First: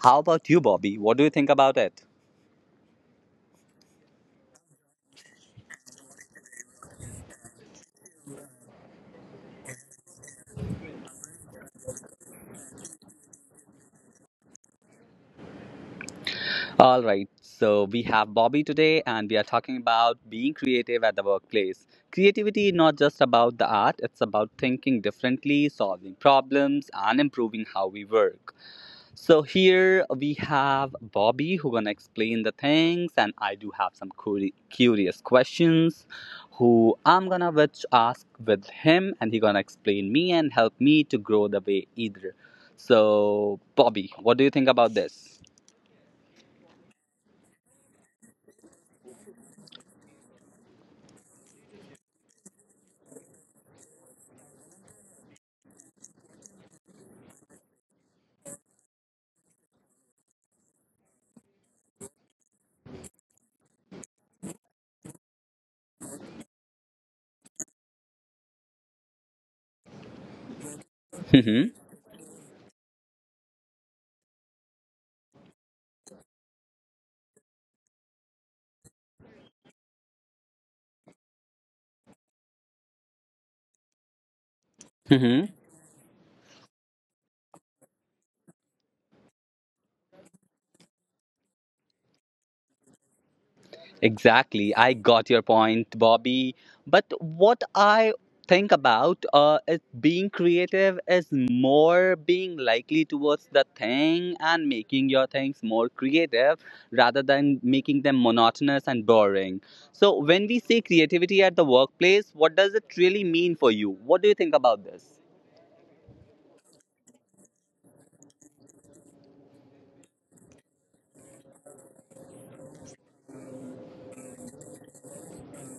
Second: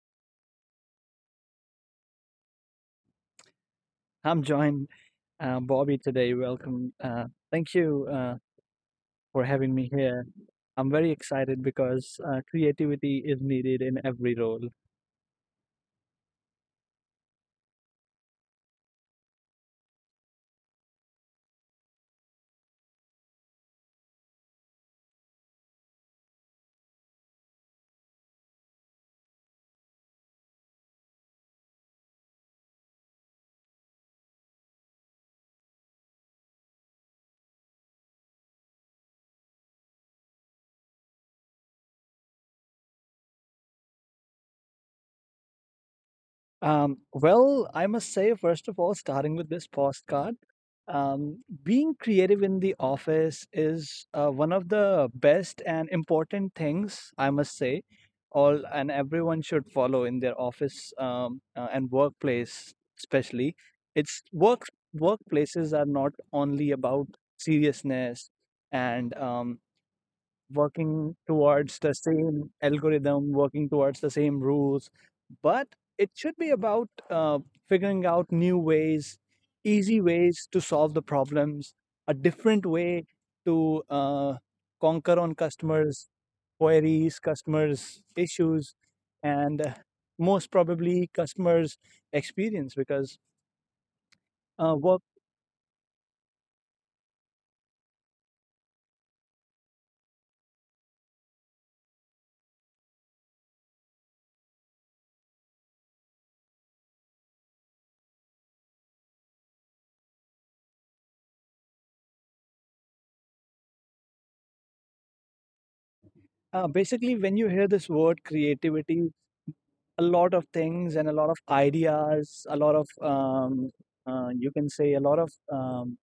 How about you, Bobby? What do you think about it? I'm joined Bobby today. Welcome. Thank you for having me here. I'm very excited because creativity is needed in every role. All right, so we have Bobby today, and we are talking about being creative at the workplace. Creativity is not just about the art, it's about thinking differently, solving problems, and improving how we work. So here we have Bobby who gonna explain the things, and I do have some curious questions who I'm gonna which ask with him, and he gonna explain me and help me to grow the way either. So Bobby, what do you think about this? Well, I must say, first of all, starting with this postcard, being creative in the office is one of the best and important things, I must say, all and everyone should follow in their office and workplace, especially. It's work Workplaces are not only about seriousness and working towards the Hmm. same algorithm, working towards the same rules, but it should be about figuring out new ways, easy ways to solve the problems, a different way to conquer on Hmm. customers' queries, customers' issues, and most probably customers' experience. Uh, Exactly. work, I got your point, Bobby. But what I think about is being creative is more being likely towards the thing and making your things more creative rather than making them monotonous and boring. So, when we say creativity at the workplace, what does it really mean for you? What do you think about this? Basically, when you hear this word creativity, a lot of things and a lot of ideas, a lot of you can say a lot of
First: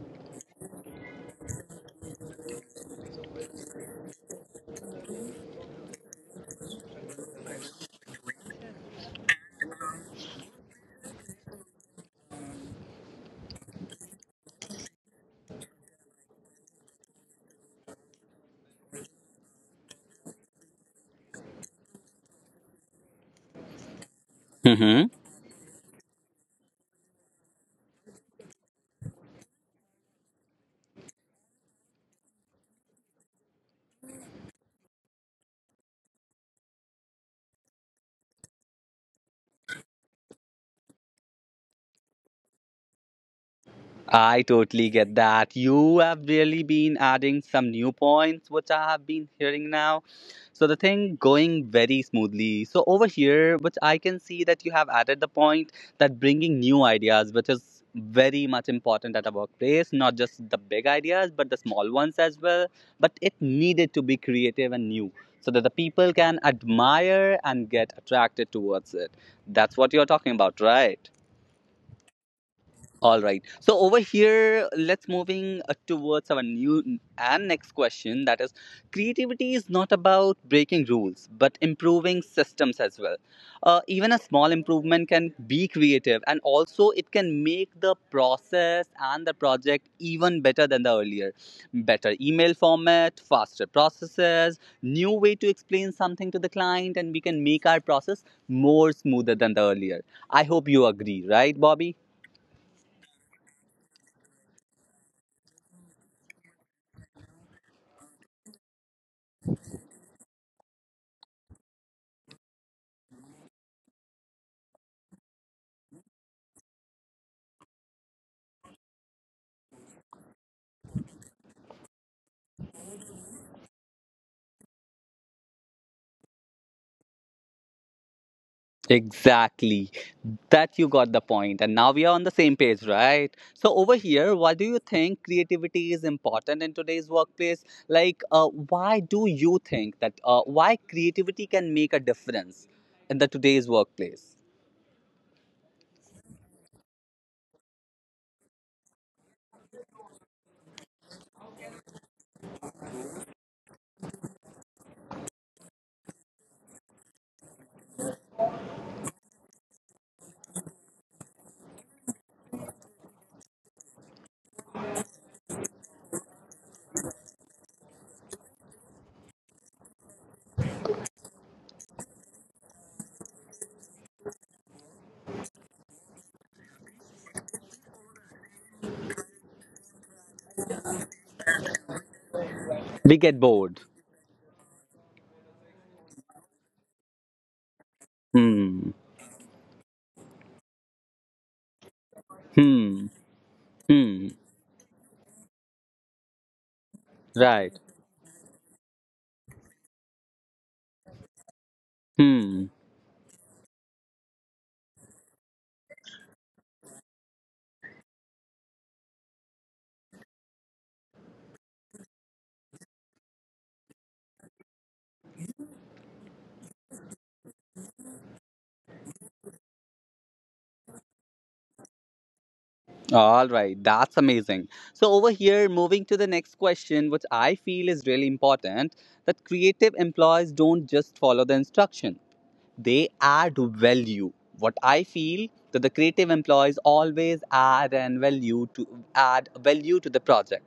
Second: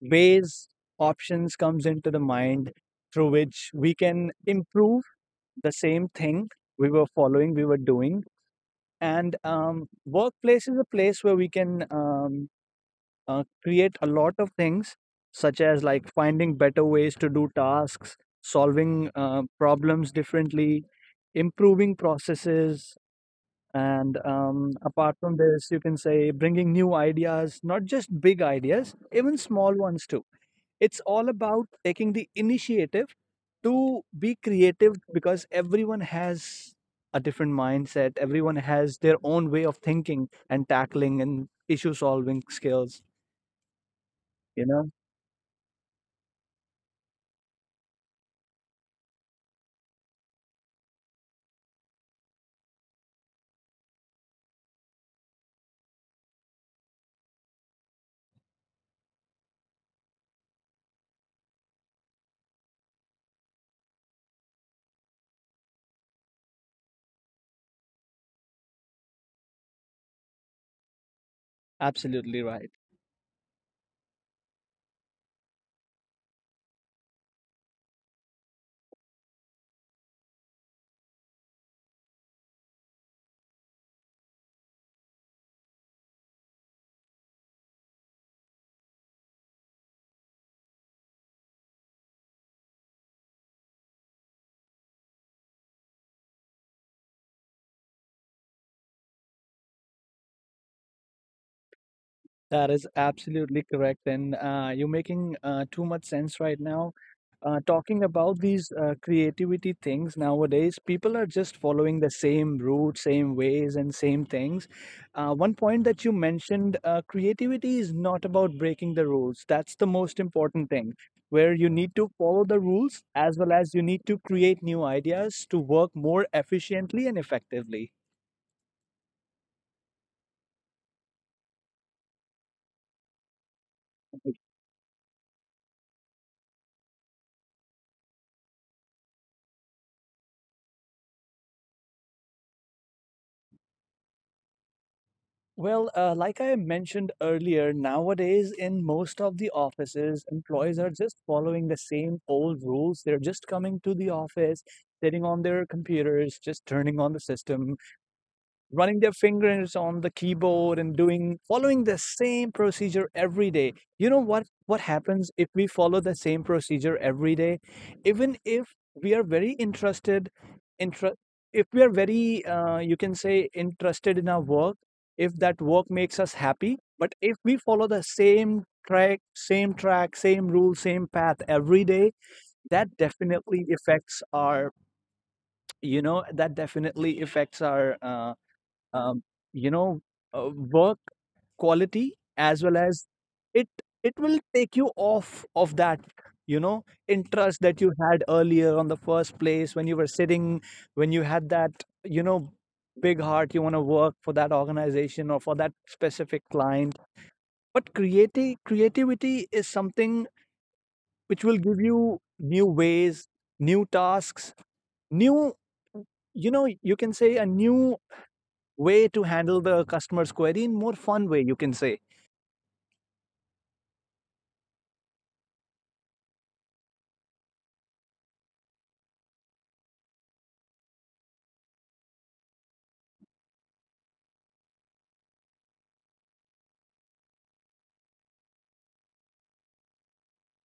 ways options comes into the mind through which we can improve the same thing we were doing. And workplace is a place where we can create a lot of things, such as like finding better ways to do tasks, solving problems differently, improving processes, and Hmm. apart from this, you can say bringing new ideas, not just big ideas, even small ones too. It's all about taking the initiative to be creative because everyone has a different mindset, everyone has their own way of thinking and tackling and issue solving skills, I you totally know? get that. You have really been adding some new points, which I have been hearing now. So the thing going very smoothly. So over here, which I can see that you have added the point that bringing new ideas, which is very much important at a workplace, not just the big ideas, but the small ones as well. But it needed to be creative and new so that the people can admire and get attracted towards it. That's what you're talking about, right? Absolutely right. All right. So over here, let's moving towards our new and next question. That is, creativity is not about breaking rules, but improving systems as well. Even a small improvement can be creative, and also it can make the process and the project even better than the earlier. Better email format, faster processes, new way to explain something to the client, and we can make our process more smoother than the earlier. I hope you agree, right, Bobby? That is absolutely correct. And you're making too much sense right now. Talking about these creativity things nowadays, people are just following the same route, same ways, and same things. One point that you mentioned creativity is not about breaking the rules. That's the most important thing, where you need to follow the rules as well as you need to create new ideas to work more efficiently and effectively. Exactly. That you got the point. And now we are on the same page, right? So over here, why Okay. do you think creativity is important in today's workplace? Like, why do you think that? Why creativity can make a difference in the today's workplace? Well, like I mentioned earlier, nowadays in most of the offices, employees are just following the same old rules. They're just coming to the office, sitting on their computers, just turning on the system, running their fingers on the keyboard and doing following the same procedure every day. You know what happens if we follow the same procedure every day, even if we are very intra- if we are very you can say interested in our work, if that work makes us happy? But if we follow the same track, same rule, same path every day, that We get definitely bored. affects our— you know, that definitely affects our Hmm. um, you know, work quality, as well Hmm. as it it Hmm. will take you off of that, you know, interest Right. that you had earlier on the first place when you were sitting, when you had that, you know, Hmm. big heart, you want to work for that organization or for that specific client. But creative creativity is something which will give you new ways, new tasks, new, you know, you can say a new way to handle the customer's query in more fun way, you can say. All right. That's amazing. So over here, moving to the next question, which I feel is really important, that creative employees don't just follow the instruction, they add value. What I feel that the creative employees always add and value to, add value to the project.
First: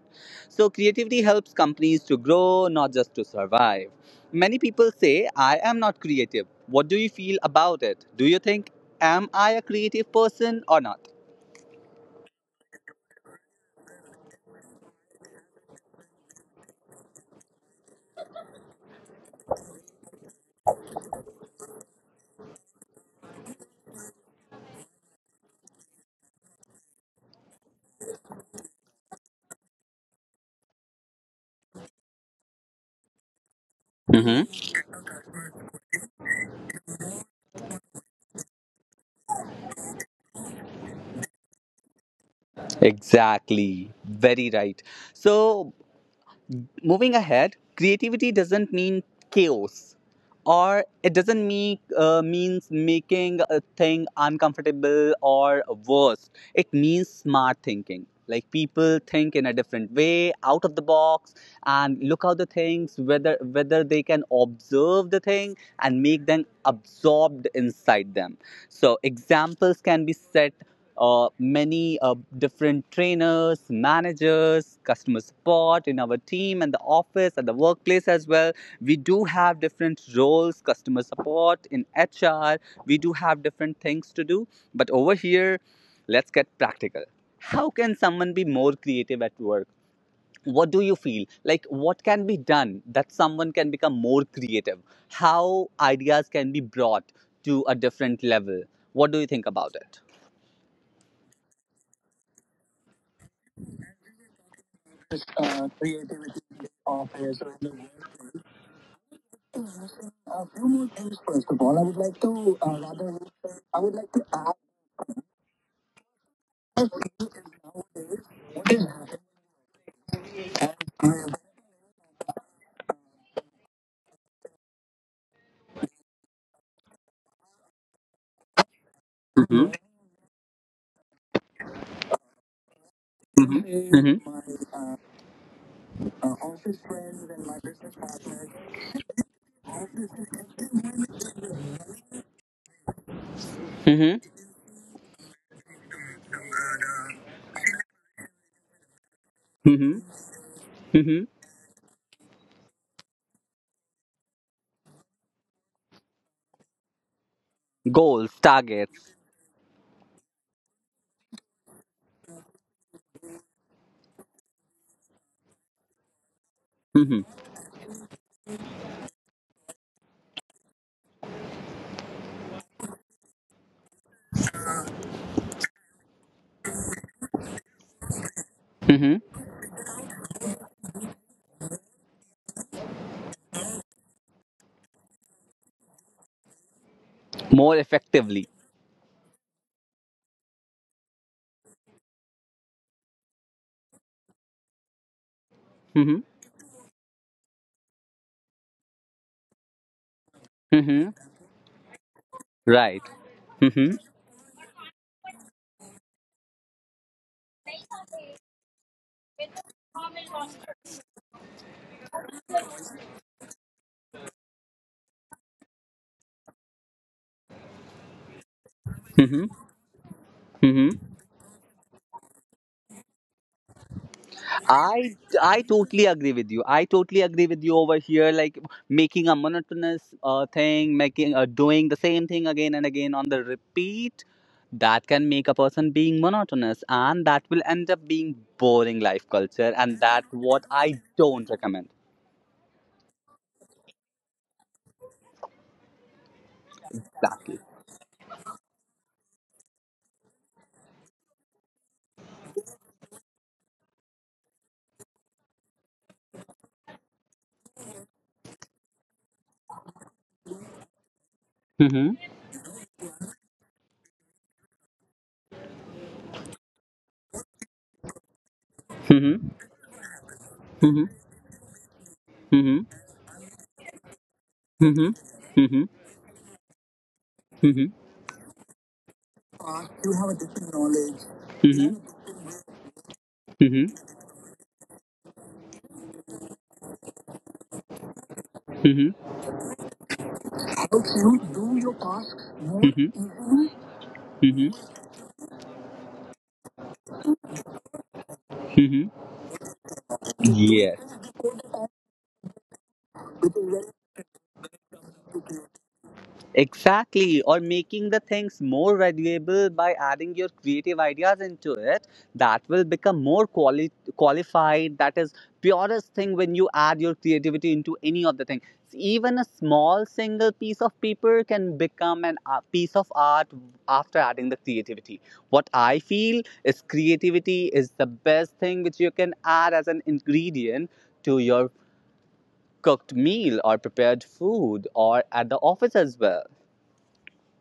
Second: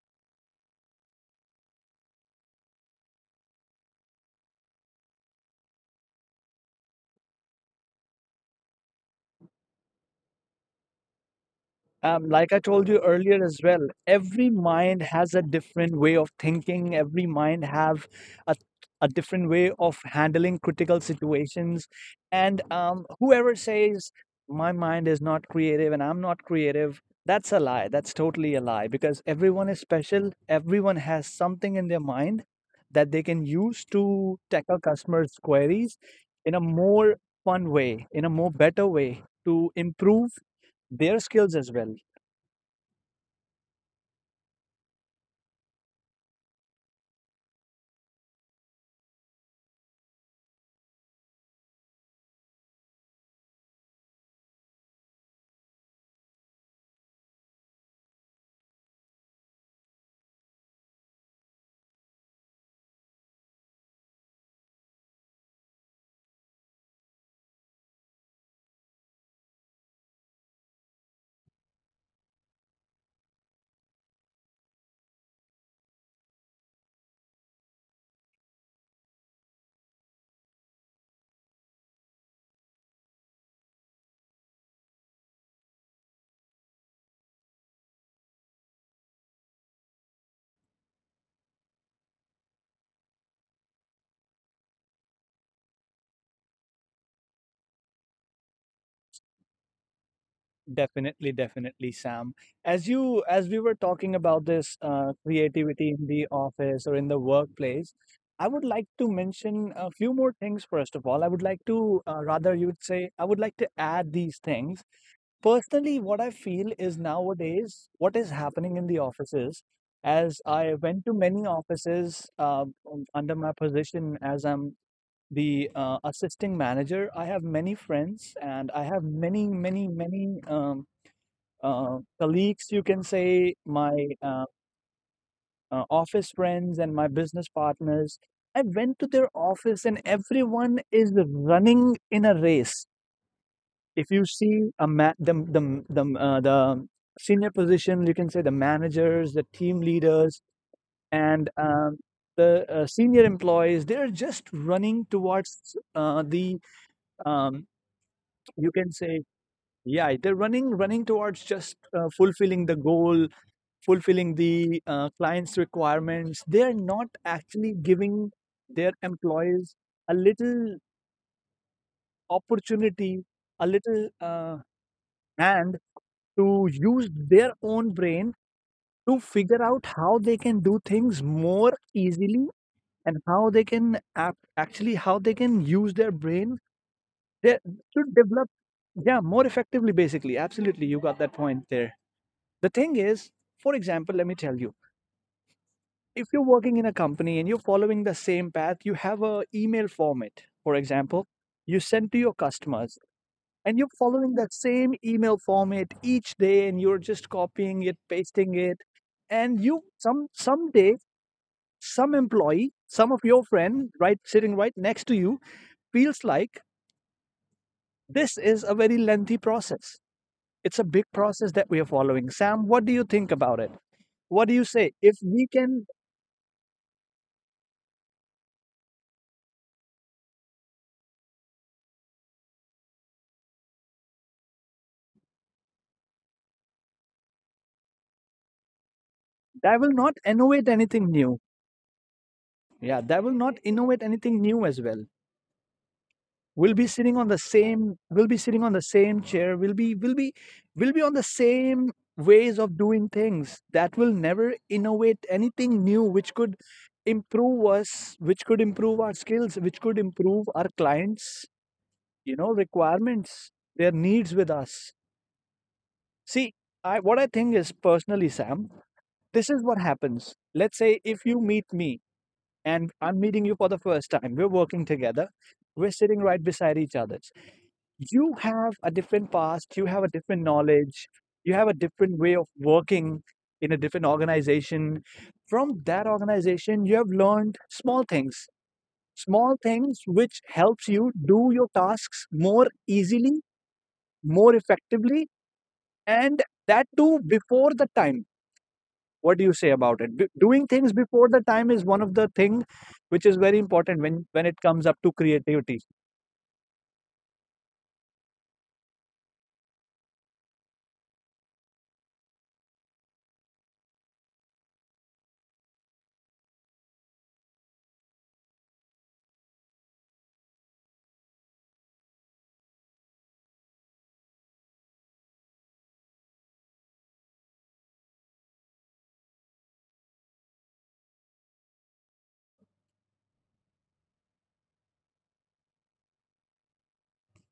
So creativity helps companies to grow, not just to survive. Many people say I am not creative. What do you feel about it? Do you think am I a creative person or not? Like I told you earlier as well, every mind has a different way of thinking. Every mind have a, a different way of handling critical situations. And whoever says my mind is not creative and I'm not creative, that's a lie. That's totally a lie because everyone is special. Everyone has something in their mind that they can use to Hmm. tackle customers' queries in a more fun way, in a more better way to improve their skills as well. Exactly. Very right. So moving ahead, creativity doesn't mean chaos, or it doesn't mean means making a thing uncomfortable or worse. It means smart thinking. Like people think in a different way, out of the box, and look out the things whether they can observe the thing and make them absorbed inside them. So examples can be set, many different trainers, managers, customer support in our team and the office at the workplace as well. We do have different roles, customer support in HR. We do have different things to do. But over here, let's get practical. How can someone be more creative at work? What do you feel? Like, what can be done that someone can become more creative? How ideas can be brought to a different level? What do you think about it? Definitely, definitely, Sam. As we were talking about this creativity in the office or in the workplace, I would like to mention a few more things. First of all, I would like to rather you would say I would like to add these things. Personally, what I feel is nowadays what is happening in the offices. As I went to many offices under my position as I'm the assisting manager, I have many friends and I have many, many, many. Colleagues, you can say, Mm-hmm. my Mm-hmm. Office friends, and my business partners. I went to their office, and everyone is running in a race. If Mm-hmm. you see a the senior position, you can say the managers, the team Mm-hmm. leaders, Mm-hmm. and the senior employees. They're just running towards the um, Goals, you can targets. say— yeah, they're running towards just fulfilling the goal, fulfilling the client's requirements. They're not Mm-hmm. actually giving their employees a little opportunity, a little hand to use their own brain to Mm-hmm. figure out how they can do things more easily, and how they can act, actually how they can use their brain they- More to effectively. develop— yeah, more effectively, basically. Absolutely, you got that point there. The thing is, for example, let me tell you, Mm-hmm. if you're working in a company and you're following the same path, you have a email format, for Mm-hmm. example, you send to your customers, Right. and you're Mm-hmm. following that same email format each day and you're just copying it, pasting it. And you someday, some employee, some of your friend right sitting right next to you feels like this is a very lengthy Mm-hmm. process. It's a Mm-hmm. big process that we are following. Sam, what do you think about it? What do you say? If I we I can, totally agree with you. I totally agree with you over here. Like making a monotonous thing, making doing the same thing again and again on the repeat, that can make a person being monotonous, and that will end up being boring life culture, that will and not that innovate what I anything new. don't recommend. Yeah, that will not innovate anything new as well. We'll be sitting on the Exactly. same— chair. We'll be on the same ways of doing things. That will never innovate anything new which could improve us, which could improve our skills, which could improve our clients, you know, requirements, their needs with us. See, I what I think is personally, Sam, Mm-hmm. this is what happens. Let's say Mm-hmm. if you meet me Mhm. and I'm meeting you for the first time. We're working Mhm. together. Mhm. We're sitting right beside each other. Mhm. You have a different past, you have a different knowledge, you have a Mhm. different way of working in a Mhm. different organization. From that organization, you have learned Mhm. small things which helps you do your tasks more easily, Mhm. more Easily. effectively, and that too before the time. Mhm. What do you say about it? Do Doing things Mhm. before the time is one of the thing which is very important when it comes up to creativity. Exactly, or making the things more valuable by adding your creative ideas into it that will become more qualified. That is purest thing when you add your creativity into any of the thing. Even a small single piece of paper can become an a piece of art after adding the creativity. What I feel is creativity is the best thing which you can add as an ingredient to your cooked meal or prepared food or at the office as well.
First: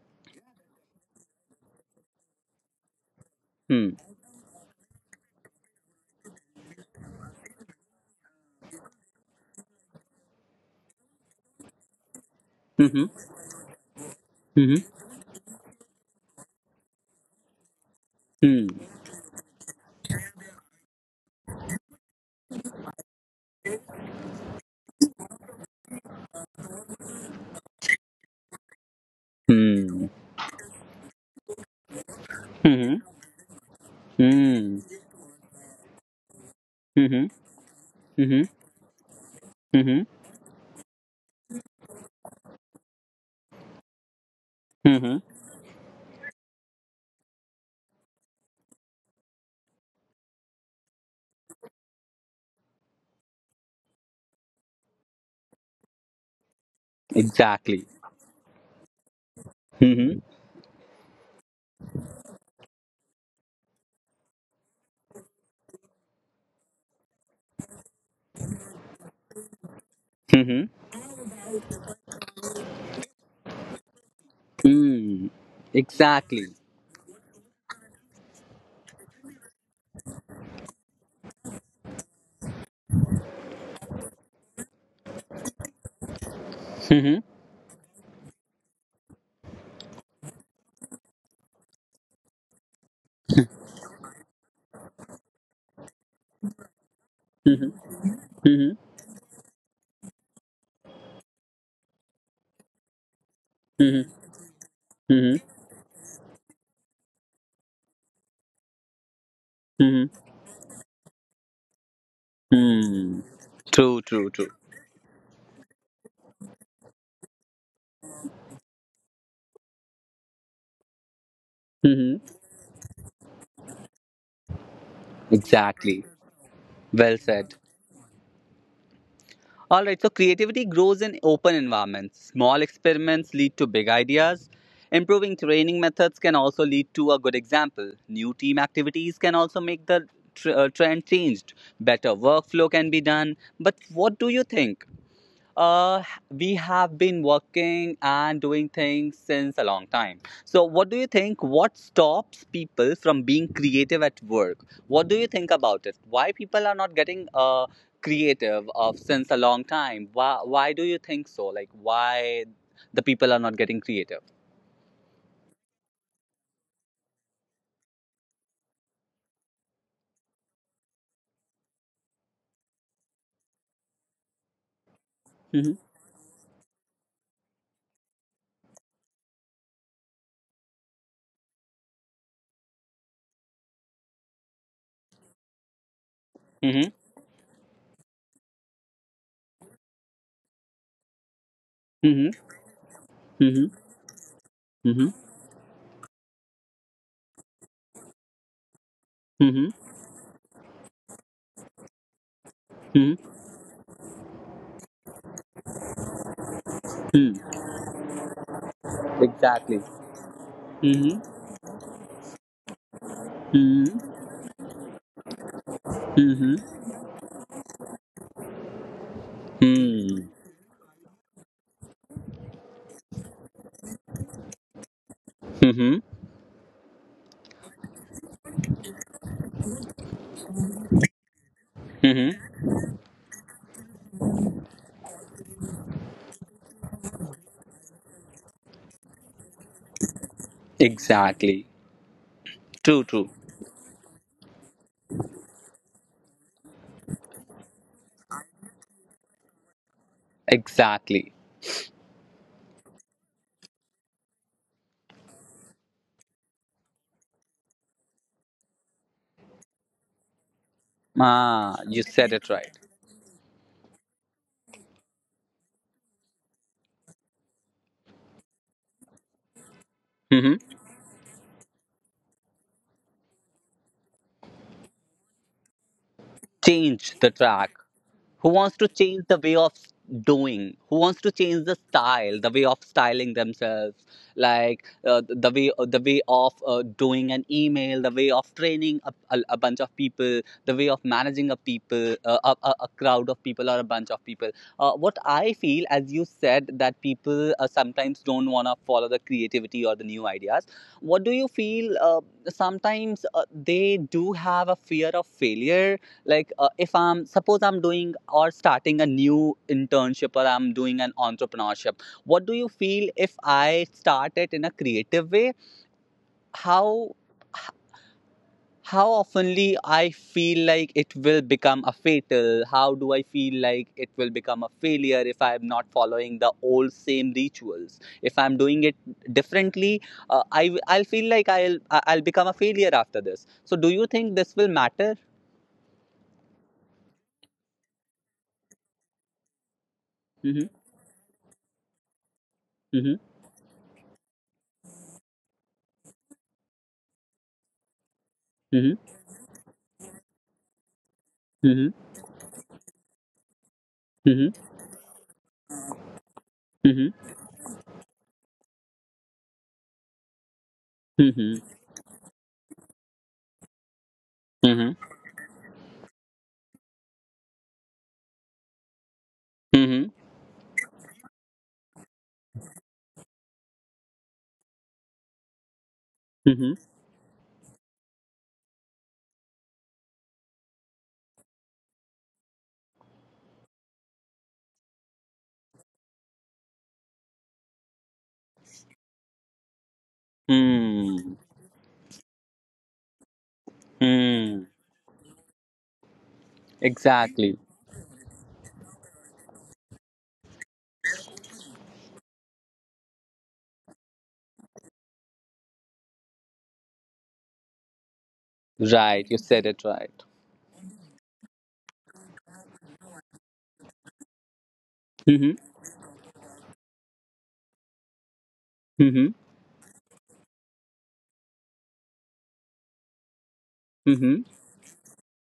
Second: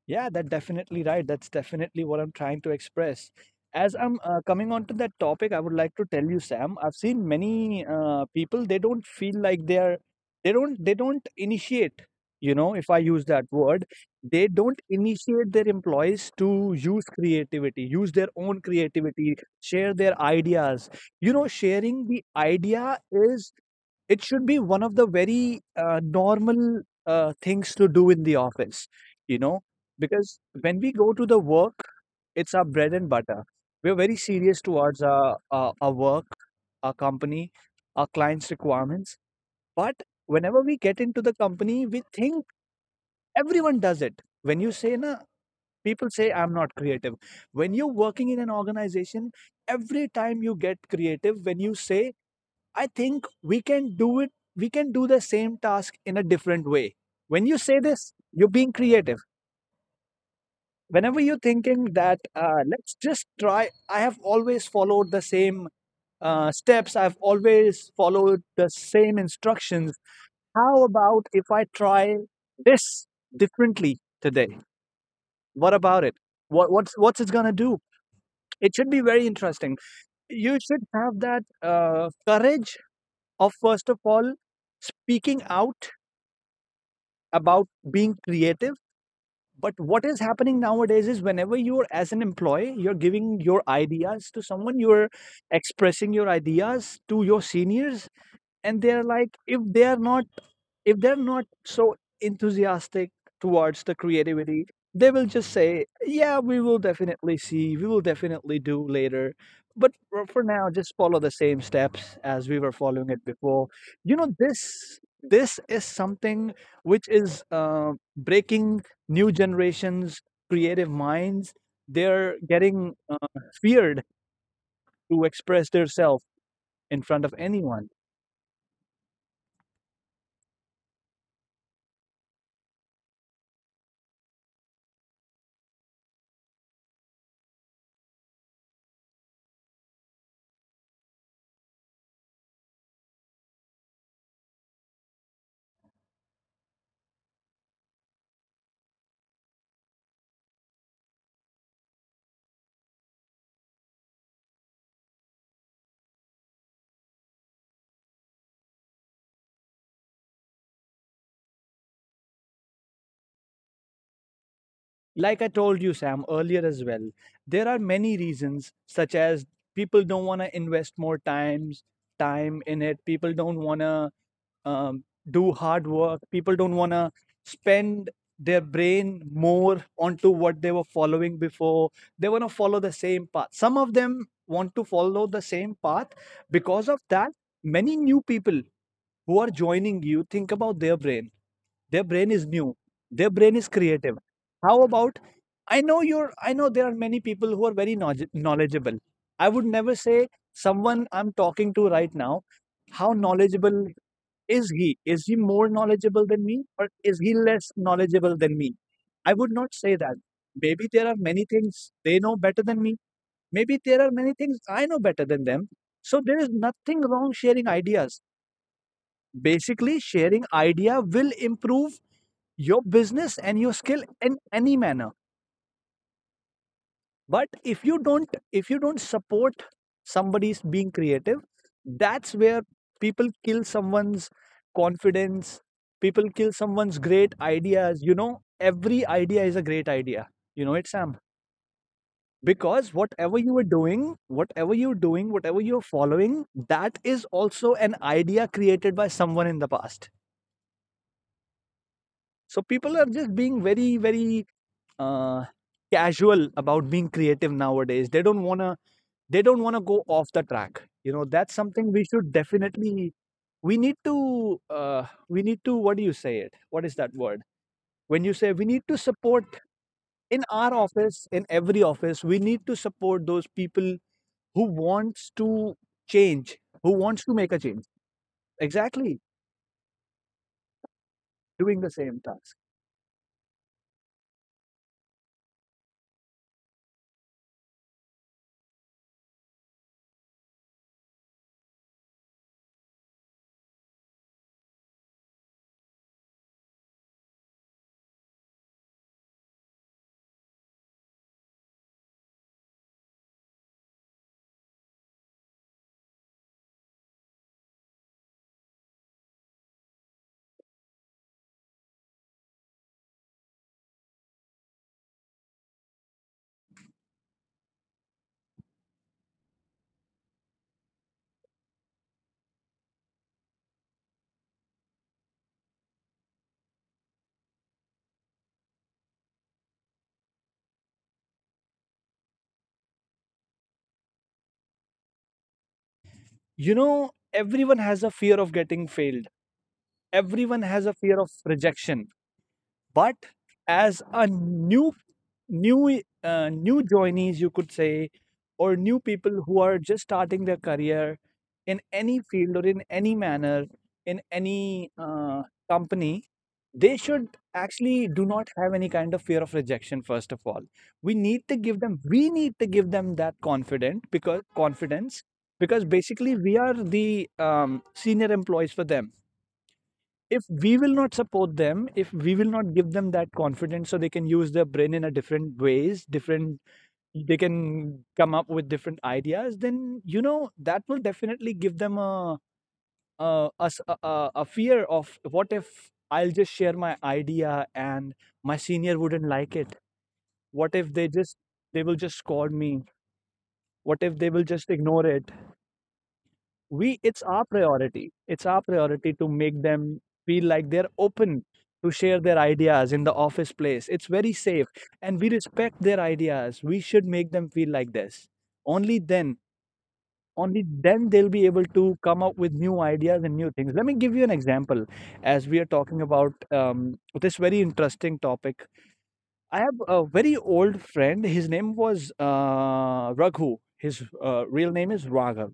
Yeah, that's definitely right. That's definitely what I'm trying to express. Hmm. As I'm coming on to that topic, I would like to tell you, Sam, I've seen many people, they don't feel like they don't initiate, you know, if Mhm. I use that word, they Mhm. don't initiate their employees to use creativity, use their Mhm. own creativity, share their ideas. You know, sharing the idea is— it should be one of the very normal things to do in the office, you know, Mhm. because when we go to the work, it's our Mhm. bread and butter. We're very serious Mhm. towards our work, our Mhm. company, our Mhm. clients' requirements. Mhm. But whenever we get into the company, we think everyone does it. When you say, Mhm. na, people say, I'm not creative. When you're working in an organization, every time you get creative, when you say, I think we can do it. We can do the same task in a different way. When you Exactly. say this, you're being creative. Mhm. Whenever you're thinking that, let's just try, I have always followed the same steps, I've always followed the same instructions. Mhm. How about if I try this differently today? Mhm. What about it? Exactly. What's it going to do? It should be very interesting. You should have that courage of, first of all, speaking out Mhm. about being creative. But what is happening nowadays is whenever you're as an employee, you're giving your ideas to someone, you're expressing your ideas to your Mhm. seniors, Mhm. and they're like, if they are not— if they're not so enthusiastic towards the Mhm. creativity, they will Mhm. just say, "Yeah, we will definitely see. We will definitely do later." But Mhm. for now, just follow the same steps as we were following Mhm. it before. True, You true, know, true. This is something which is breaking new generations' creative minds. Mhm. They're getting feared to express Exactly. themselves in Well front of said. anyone. All right, so creativity grows in open environments. Small experiments lead to big ideas. Improving training methods can also lead to a good example. New team activities can also make the trend changed. Better workflow can be done. But what do you think? Uh, we have been working and doing things since a long time. So, what do you think? What stops people from being creative at work? What do you think about it? Why people are not getting creative of since a long time? Why do you think so? Like, why the people are not getting creative? Like I told you, Sam, earlier as well, there are many reasons, such as people don't want to invest more times time in it. People don't want to um, do Mm-hmm. hard work. People don't want to spend their brain more onto what they were following before. They want to follow the same path. Some of them want to follow the same path. Mm-hmm. Because of that, many new people who are joining you think about their Mm-hmm. brain is new. Their brain is creative. How Mm-hmm. about I know there are many people who are very knowledgeable. I would Mm-hmm. never say someone I'm talking to right now, Mm-hmm. how knowledgeable is he? Is he more knowledgeable than me or is he Mm-hmm. less knowledgeable than me? I would Exactly. not say that. Maybe there Mm-hmm. are many things they know better than me. Maybe there are Mm-hmm. many things I know better than them. So there is Mm-hmm. nothing wrong sharing ideas. Basically, Mm-hmm. sharing idea will improve your business and your skill in any manner, Mm-hmm. but if you don't support somebody's being creative, that's Mm-hmm. where people kill someone's confidence, people kill someone's great ideas. You know, every idea is a great idea, you know it, Sam, Exactly. because True, true. whatever you are doing, whatever you're doing, whatever you're following, that is also an idea created by someone in the past. Exactly. So people are just being very, very, uh, casual about being creative nowadays. They don't wanna go off the track. You know, that's Ah, something you we said should it right. definitely we need to we need to, what do you say it? What is that word? When you say we need to support in our Hmm. office, in every office, we need to support those people who wants to change, who Change wants the to make a track, change. who wants to change Exactly, the way of doing, who wants to change the doing the same style, the task. way of styling themselves, like the way, the way of doing an email, the way of training a bunch of people, the way of managing a people, a crowd of people or a bunch of people. What I feel, as you said, that people sometimes don't want to follow the creativity or the new ideas. What do you feel, sometimes they do have a fear of failure? Like, if I'm suppose I'm doing or starting a new internship or I'm doing an entrepreneurship, what do you feel if I start it in a creative way? how how oftenly I feel like it will become a fatal. How do I feel like it will become a failure if I'm not following the old same rituals if I'm doing it differently? I'll feel like I'll become a failure after this. So do you think this will matter? You know, everyone has a fear of getting failed. Mm-hmm. Everyone has a fear of rejection, Mm-hmm. but as a new new new joinees you could say, or Mm-hmm. new people who are just starting their career Mm-hmm. in any field or in any manner, in Mm-hmm. any company, they Mm-hmm. should actually do not have any kind of fear of rejection. First of all, we need Mm-hmm. to give them we need to give them that confident, because Mm-hmm. confidence, because basically we are the senior employees for them. Mm-hmm. If we will not support them, if we will not give them that confidence, so they can use their brain in a different ways, Mm-hmm. different, they can come up with different ideas, then you know that will definitely give them a a fear of, what if I'll just share my idea and my senior wouldn't like it? What if they Mm. just they will just scold me? What if they will Mm. just ignore it? We, Exactly. It's our priority to make them feel like they're open to share their ideas in the office place, it's very safe, and we respect their ideas. We should make them feel like this. only Right. You then said it right. only then they'll be able to come up with new ideas and new things. Let me give you an example. As Mm-hmm. we are talking about this very interesting topic, Mm-hmm. I have a very old friend. His name was Raghu. His Mm-hmm. real name is Raghav.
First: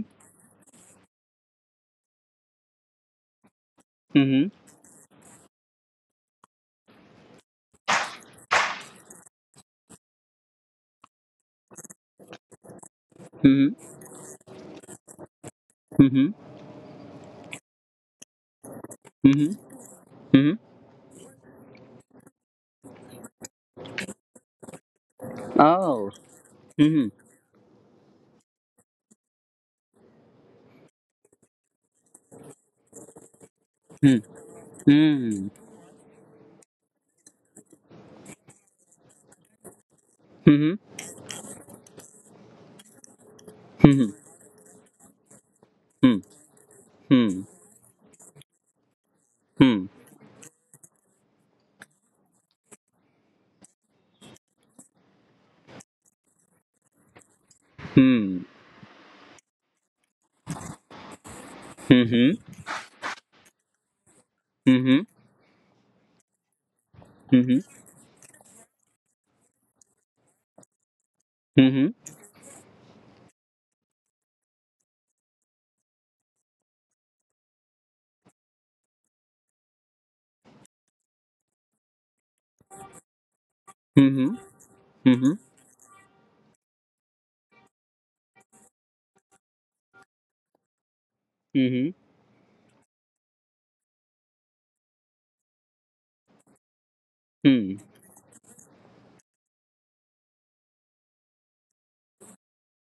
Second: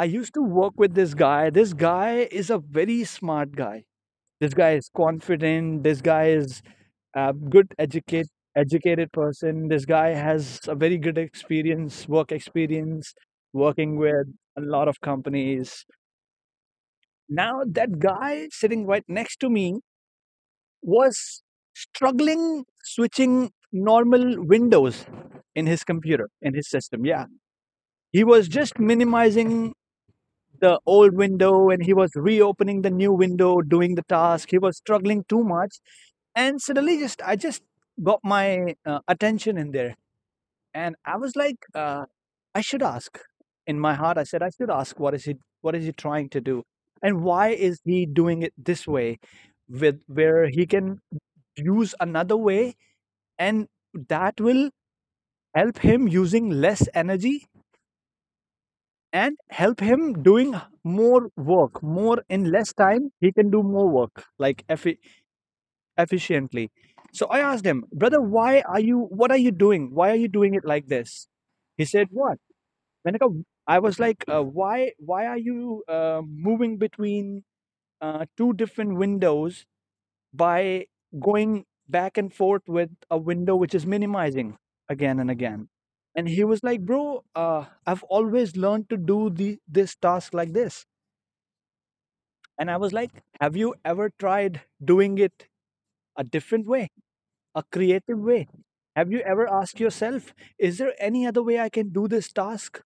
I used to work with this guy. This guy is a very smart guy. Mm-hmm. This guy is confident. This guy is a good educate educated person. This guy has a very good experience, work experience, Mm-hmm. working with a lot of companies. Mm-hmm. Mm-hmm. Now that guy sitting right next to me Mm-hmm. Mm-hmm. was struggling switching normal windows in his Oh. computer, in his system. Mm-hmm. Yeah. He was just minimizing the old window and he was reopening the new window doing the task. He was struggling too Mm-hmm. much, and suddenly just I just got my attention in there, Mm-hmm. and I was like, I should ask, in my Mm-hmm. heart I said I should ask, what is he, what is he trying to do, and Mm-hmm. why is he doing it this way, Mm-hmm. with where he can use another way, and that will help him using less energy, Mm-hmm. and help him doing more work, more Mm-hmm. in less time he can do more work, like Mm-hmm. Mm-hmm. efficiently. So I asked him, brother, why are you what are you doing, why are you doing it like this? He Mm-hmm. said, what, Manika? I was like, why are you moving between two different windows by going back and forth with a window which is Mm-hmm. minimizing again and Mm-hmm. again? And he was like, "Bro, I've always learned to do the this task like this." Mm-hmm. And I was like, "Have you ever tried doing it a different way, a Mm. creative way? Have you ever asked yourself, is there any other way I can do this task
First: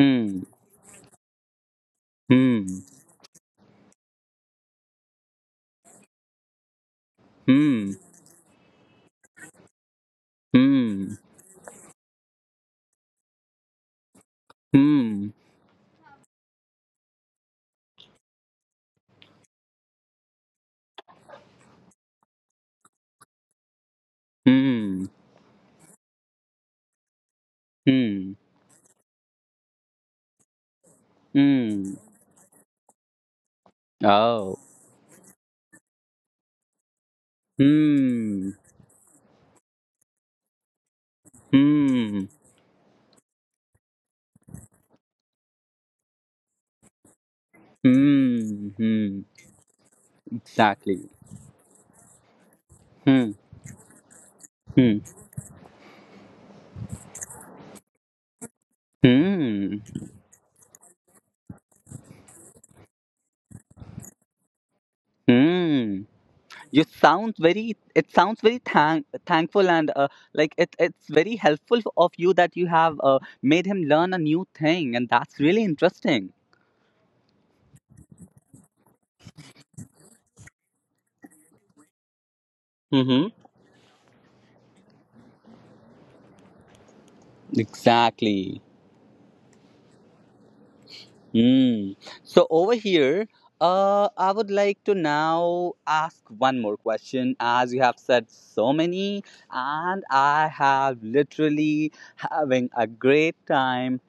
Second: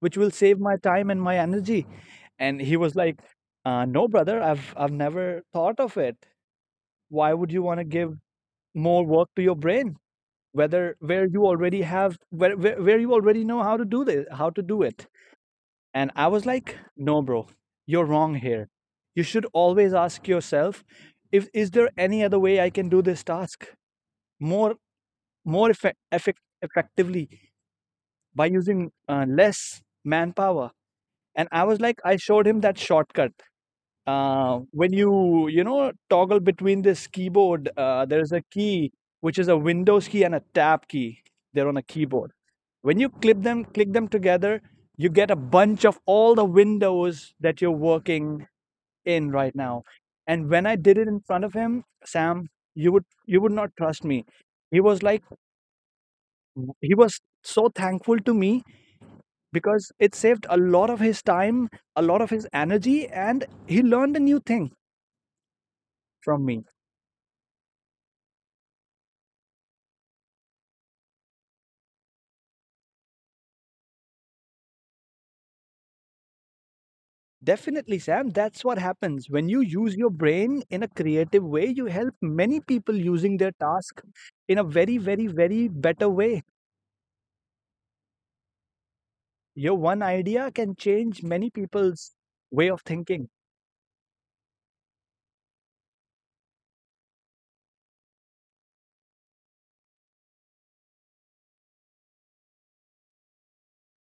which will Mm. save my time and my energy?" And Mm. he was like, "No, brother, I've never thought of it. Why would you want to Mm. give more work to your brain whether where you already have, where you already know how to do it?" Mm. And I was like, no, bro, you're wrong here, you should always ask yourself, if is there any other way I can do this task more Mm. Effectively Mm. by using less manpower. And I was Mm. like, I showed him that shortcut. Oh. When you know, toggle between this keyboard, there's Hmm. a key which is a windows key and a tab key. They're on a Hmm. keyboard. When you clip them click them together, you get a bunch of all the windows that you're working Hmm. Hmm. in right now. And when I Exactly. did it in front of him, Sam, Hmm. you would not trust me. He Hmm. was like, he was so thankful to me Hmm. because it saved a lot of his time, a lot of his energy, and he learned a new thing Hmm. from me. You sound very. It sounds very thankful and like it. It's very helpful of you that you have made him learn a new thing, and that's really interesting. Definitely, Sam. That's what happens. When you use your brain in a creative way, you help many people Mm-hmm. using their task in a very, very, very better way. Exactly. Your one idea can change many Mm. people's So way over of here, thinking. I would like to now ask one more question. As you have said so many, and I have literally having a great time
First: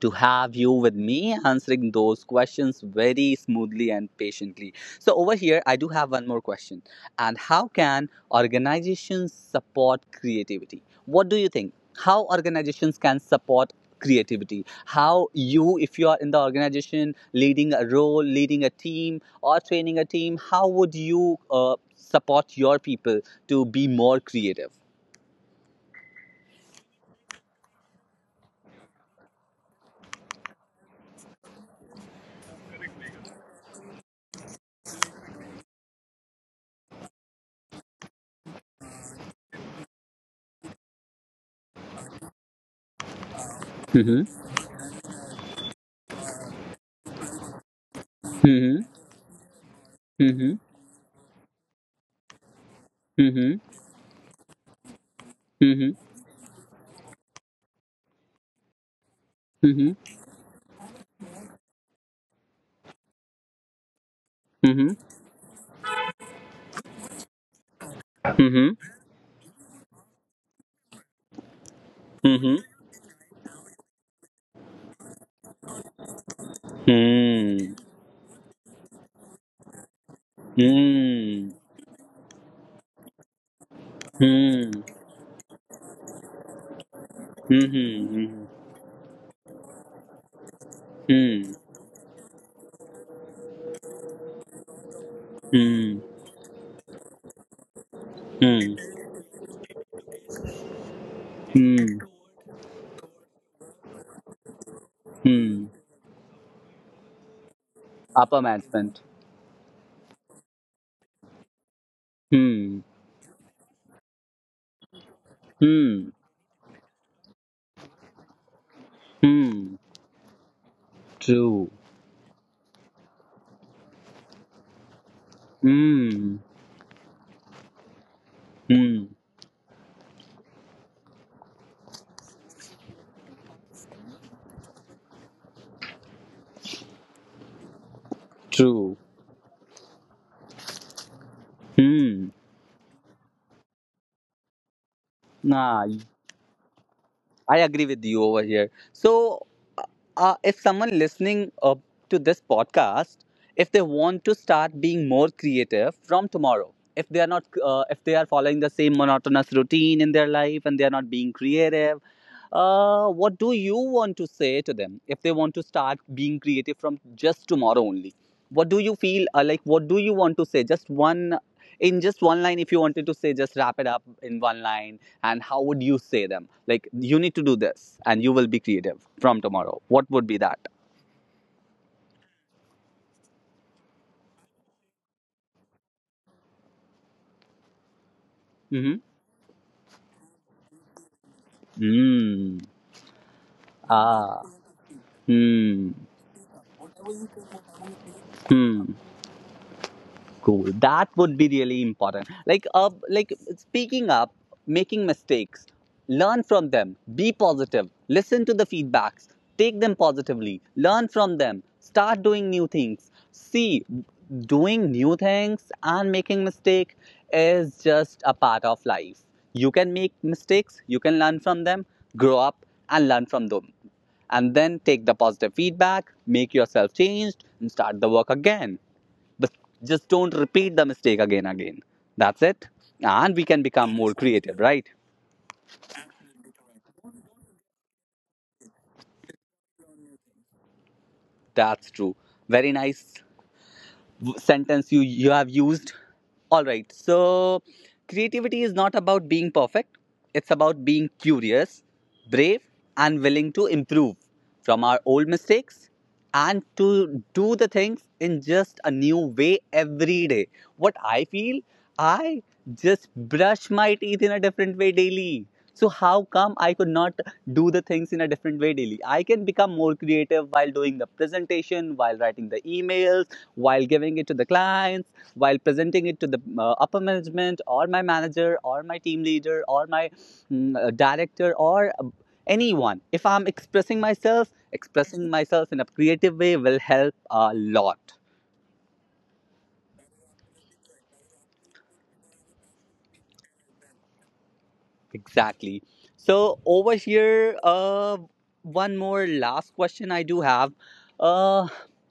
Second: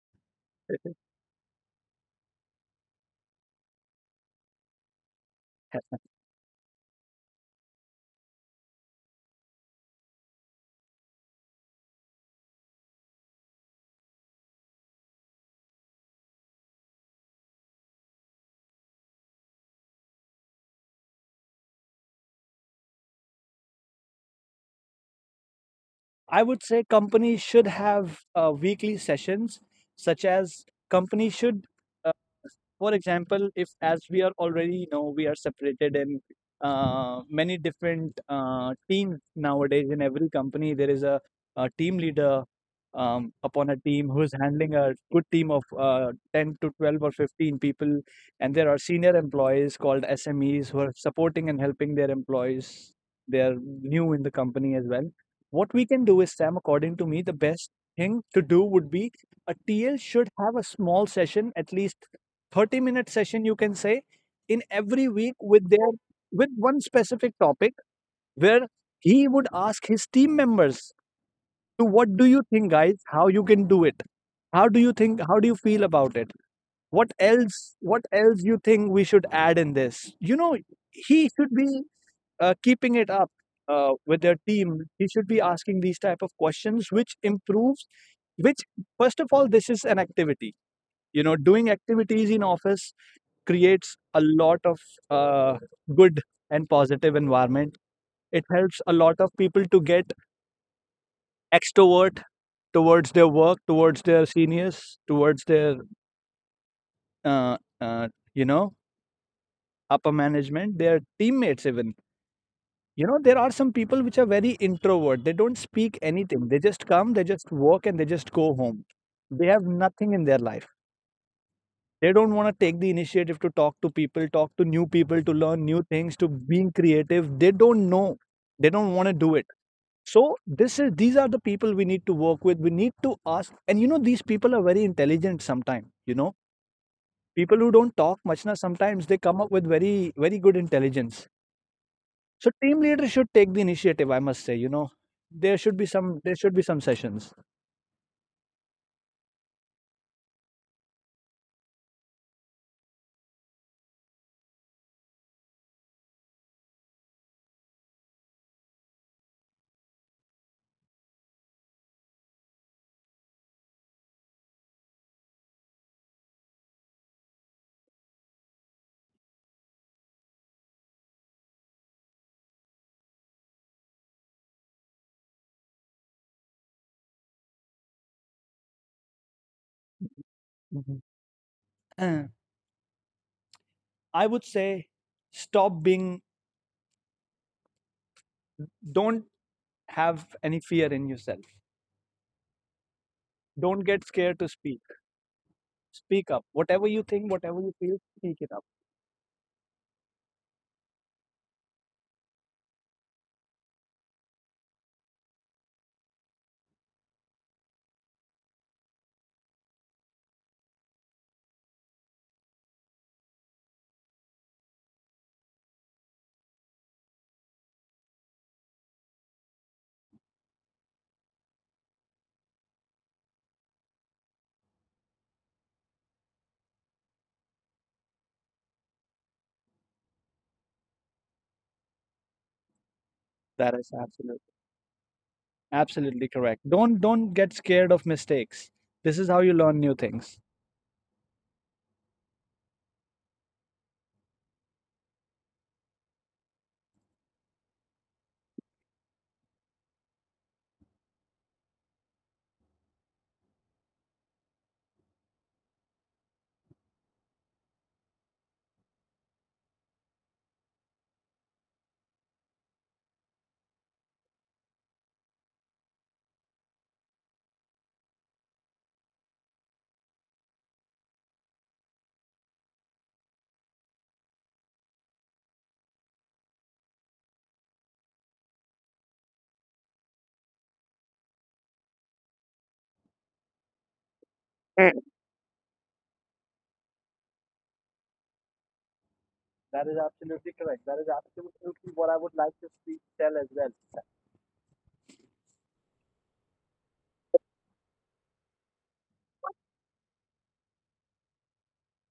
to have you with me answering those questions very smoothly and patiently. So, over here, I do have one more question. And how can organizations support creativity? What do you think? How organizations can support creativity? How you, if you are in the organization leading a role, leading a team, or training a team, how would you support your people to be more creative? I would say companies should have weekly sessions, such as companies should. uh, for example, if as we are already know, we are separated in many different teams nowadays. In every company there is a team leader upon a team who Mm-hmm. is handling a good team of 10 to 12 or 15 people, and there Mm-hmm. are senior employees called Mm-hmm. SMEs who are supporting and helping their employees. They Mm-hmm. are new in the company as well. What Mm-hmm. we can do is, Sam, according to me, the best thing to do would be, a Mm-hmm. TL should have a small session, at least 30-minute session you can say, in Mm-hmm. every week with their, with one specific topic, Mm-hmm. where he would ask his team members to, what do you Mhm. think, guys, how you can do it, how do you think, how do you feel about it, what else, Mm. what else you think we should add in this, you know. He Mm. should be keeping it up with their Mm. team. He should be asking these type of questions which improves, Mhm. which, first of all, this is an activity. You know, Mm. doing activities in office creates a lot of uh, Mm. good and positive environment. It helps a Mm. lot of people to get Mm. extrovert towards their work, towards their seniors, towards Mm. their uh, uh, Upper you know, management. upper management, their teammates even. Mm. You know, there are some people which are very introvert. They don't speak Mm. anything. They just come, they just work, and they just go home. They have Mm. nothing in their life. True. They don't wanna take the initiative to talk to people, talk to new people, to learn new things, to Mm. being creative. They don't know. They don't wanna Mm. do it. So this is, these are the people we need to work with. We need to ask, and, you know, these people are very intelligent sometimes, you know. People who don't talk much, now True. sometimes they come up with very, very good intelligence. Mm. So team leaders should take the initiative, I must say, you know. There should be Nah, some there should be some sessions. I agree with you over here. So if someone listening to this podcast, if they want to start being more creative from tomorrow, if they are not, if they are following the same monotonous routine in their life and they are not being creative, what do you want to say to them if they want to start being creative from just tomorrow only? What do you feel like? What do you want to say? Just one, in just one line, if you wanted to say, just wrap it up in one line, and how would you say them? Like, you need to do this and you will be creative from tomorrow. What would be that? Mhm. Uh, I would say, stop being Mm-hmm. don't have any fear in yourself. Mm. Don't get scared Ah. to speak. Hmm. Speak up. Whatever you think, whatever you feel, speak it up. Hmm. Cool. That would be really important. Like speaking up, making mistakes, learn from them. Be positive. Listen to the feedbacks. Take them positively. Learn from them. Start doing new things. See, doing new things and making mistake is just a part of life. You can make mistakes. You can learn from them. Grow up and learn from them, and then take the positive feedback, make yourself changed, and start the work again. But just don't repeat the mistake again. That's it. And we can That is become more absolutely, creative, right? absolutely correct. Don't get scared of mistakes. This is how you learn new things. That's true. Very nice sentence you have used. All right, so creativity is not about being perfect, it's about being curious, brave, and willing to improve from our old mistakes and to do the things in just a new way every day. What I feel, I just brush my teeth in a different way daily, so how come I could not do the things in a different way daily? I can become more creative while doing the presentation, while writing the emails, while giving it to the clients, while presenting it to the upper management or my manager or my team leader or my director or anyone. If I'm Mm. expressing myself in a creative way will help a lot. That is absolutely correct. That is absolutely what I would like to speak, tell as well. Exactly. So over here, one more last question I do have. Uh,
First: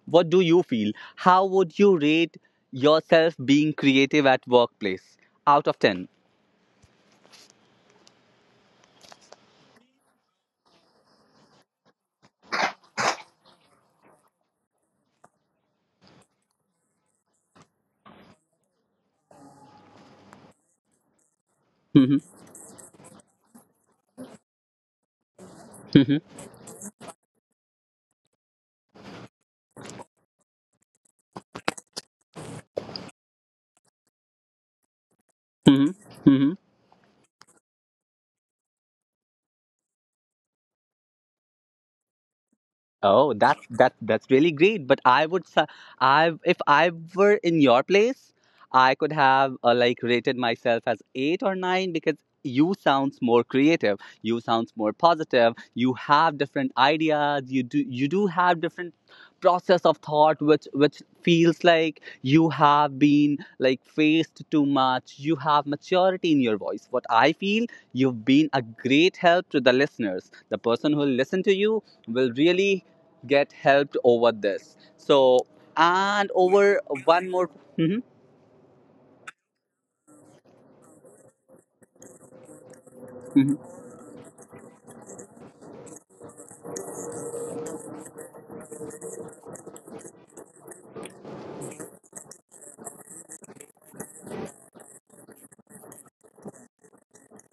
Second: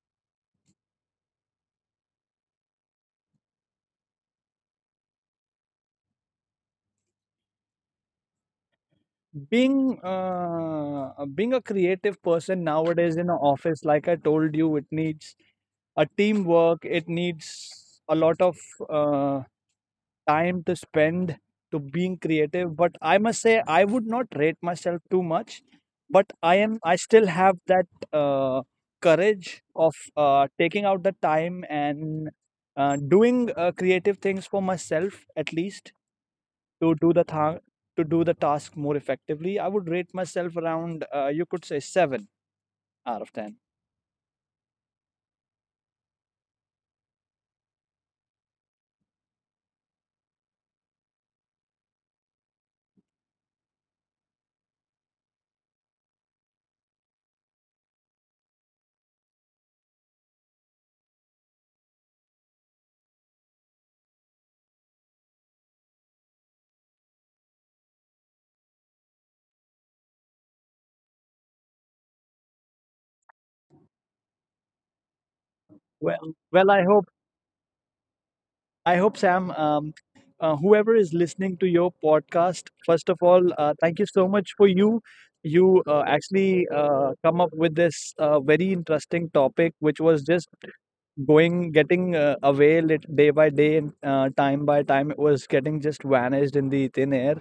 what do you feel? How would you rate yourself being creative at workplace out of 10? Being being a creative person nowadays in an office, like I told you, it needs a teamwork. It needs a lot of uh, time to spend to being creative. But I must say, I would not rate myself too much. But I am. I still have that uh, courage of taking out the time and doing creative things for myself, at Mhm. least Mhm. to to do the task more effectively. I would rate myself around you could say, seven Oh, out of that's ten. that that's really great. But I, if I were in your place, I could have like rated myself as 8 or 9, because you sounds more creative. You sounds more positive. You have different ideas. You do have different process of thought, which feels like you have been like faced too much. You have maturity in your voice. What I feel, you've been a great help to the listeners. The person who will listen to you will really get helped over this. So, and Well, over well, one more. Hmm I hope Sam, whoever is listening to your podcast, first of all, thank you so much for you. You actually come up with this very interesting topic, which was just going getting away day by day, and time by time. It was getting just vanished in the thin air.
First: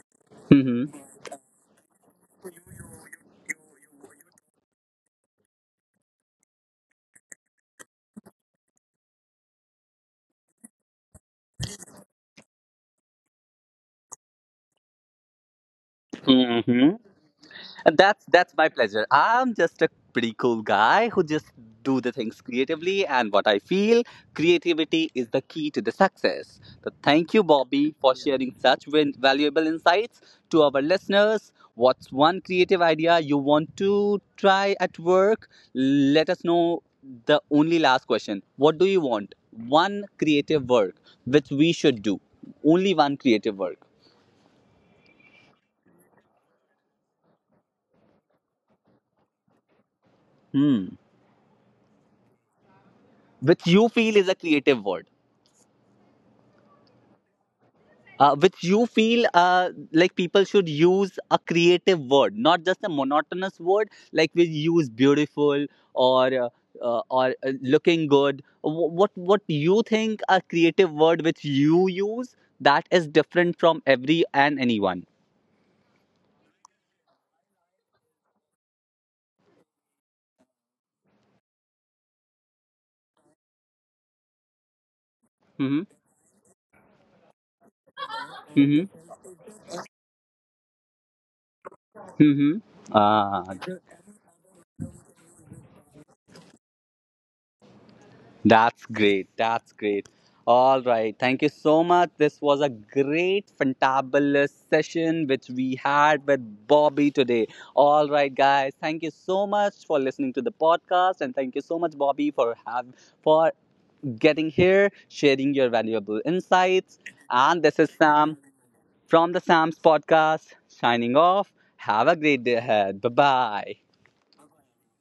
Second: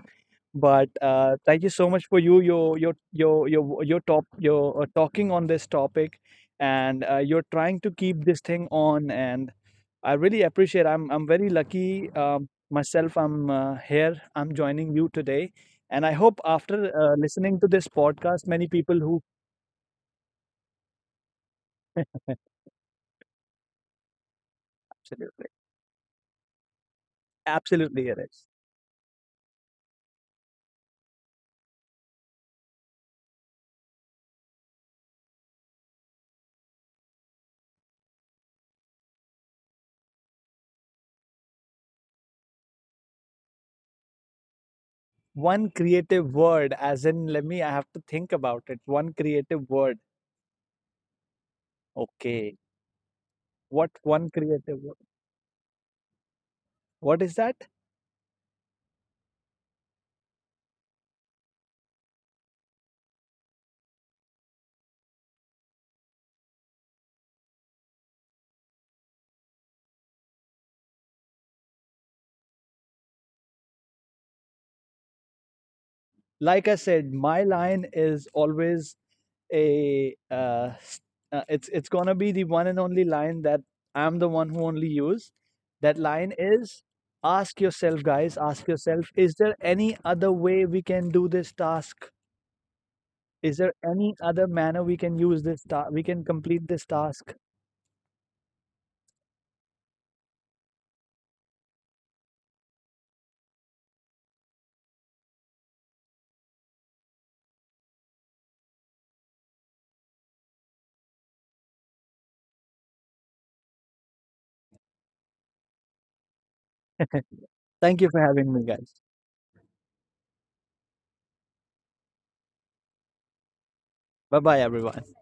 But hmm thank you so much for your top your talking on this topic, and you're trying to keep this thing on, and I really appreciate. I'm very lucky, myself. I'm here. I'm joining you today, and I hope after hmm listening to this And that's podcast, that's many my people pleasure. who I'm just a pretty cool guy who just do the things creatively, and what I feel, creativity is absolutely, the key to the success. So thank you, Bobby, absolutely it for is. sharing such valuable insights to our listeners. What's one creative idea you want to try at work? Let us know. The only last question. What do you want? One creative work which we should do. Only one creative work. One creative word. As in, let me. I have to think about it. One creative word. Hmm. Okay, Which what you one feel is a creative word? creative word, What is that? Which you feel, like, people should use a creative word, not just a monotonous word like we use beautiful or uh, or looking good. What you think a creative word which you use that is different from every and anyone. Like I said, my line is always a uh, s- it's gonna be the one and only line that I'm the one who only use. That Mm-hmm. line is, ask yourself, guys, ask yourself, is Mm-hmm. there any other way we can do this task? Mm-hmm. Is Ah, there any other manner we can use this ta? We can complete this task? that's great. That's great. All right, thank you so much. This was a great, fantabulous session which we had with Bobby today. All right, guys, thank you so much for listening to the podcast, and thank you so much, Bobby, for have for getting here, sharing your valuable insights. And this Thank you is for having Sam me, guys. from the Sam's podcast. Signing off. Have a great day ahead. Bye bye. Bye bye, everyone.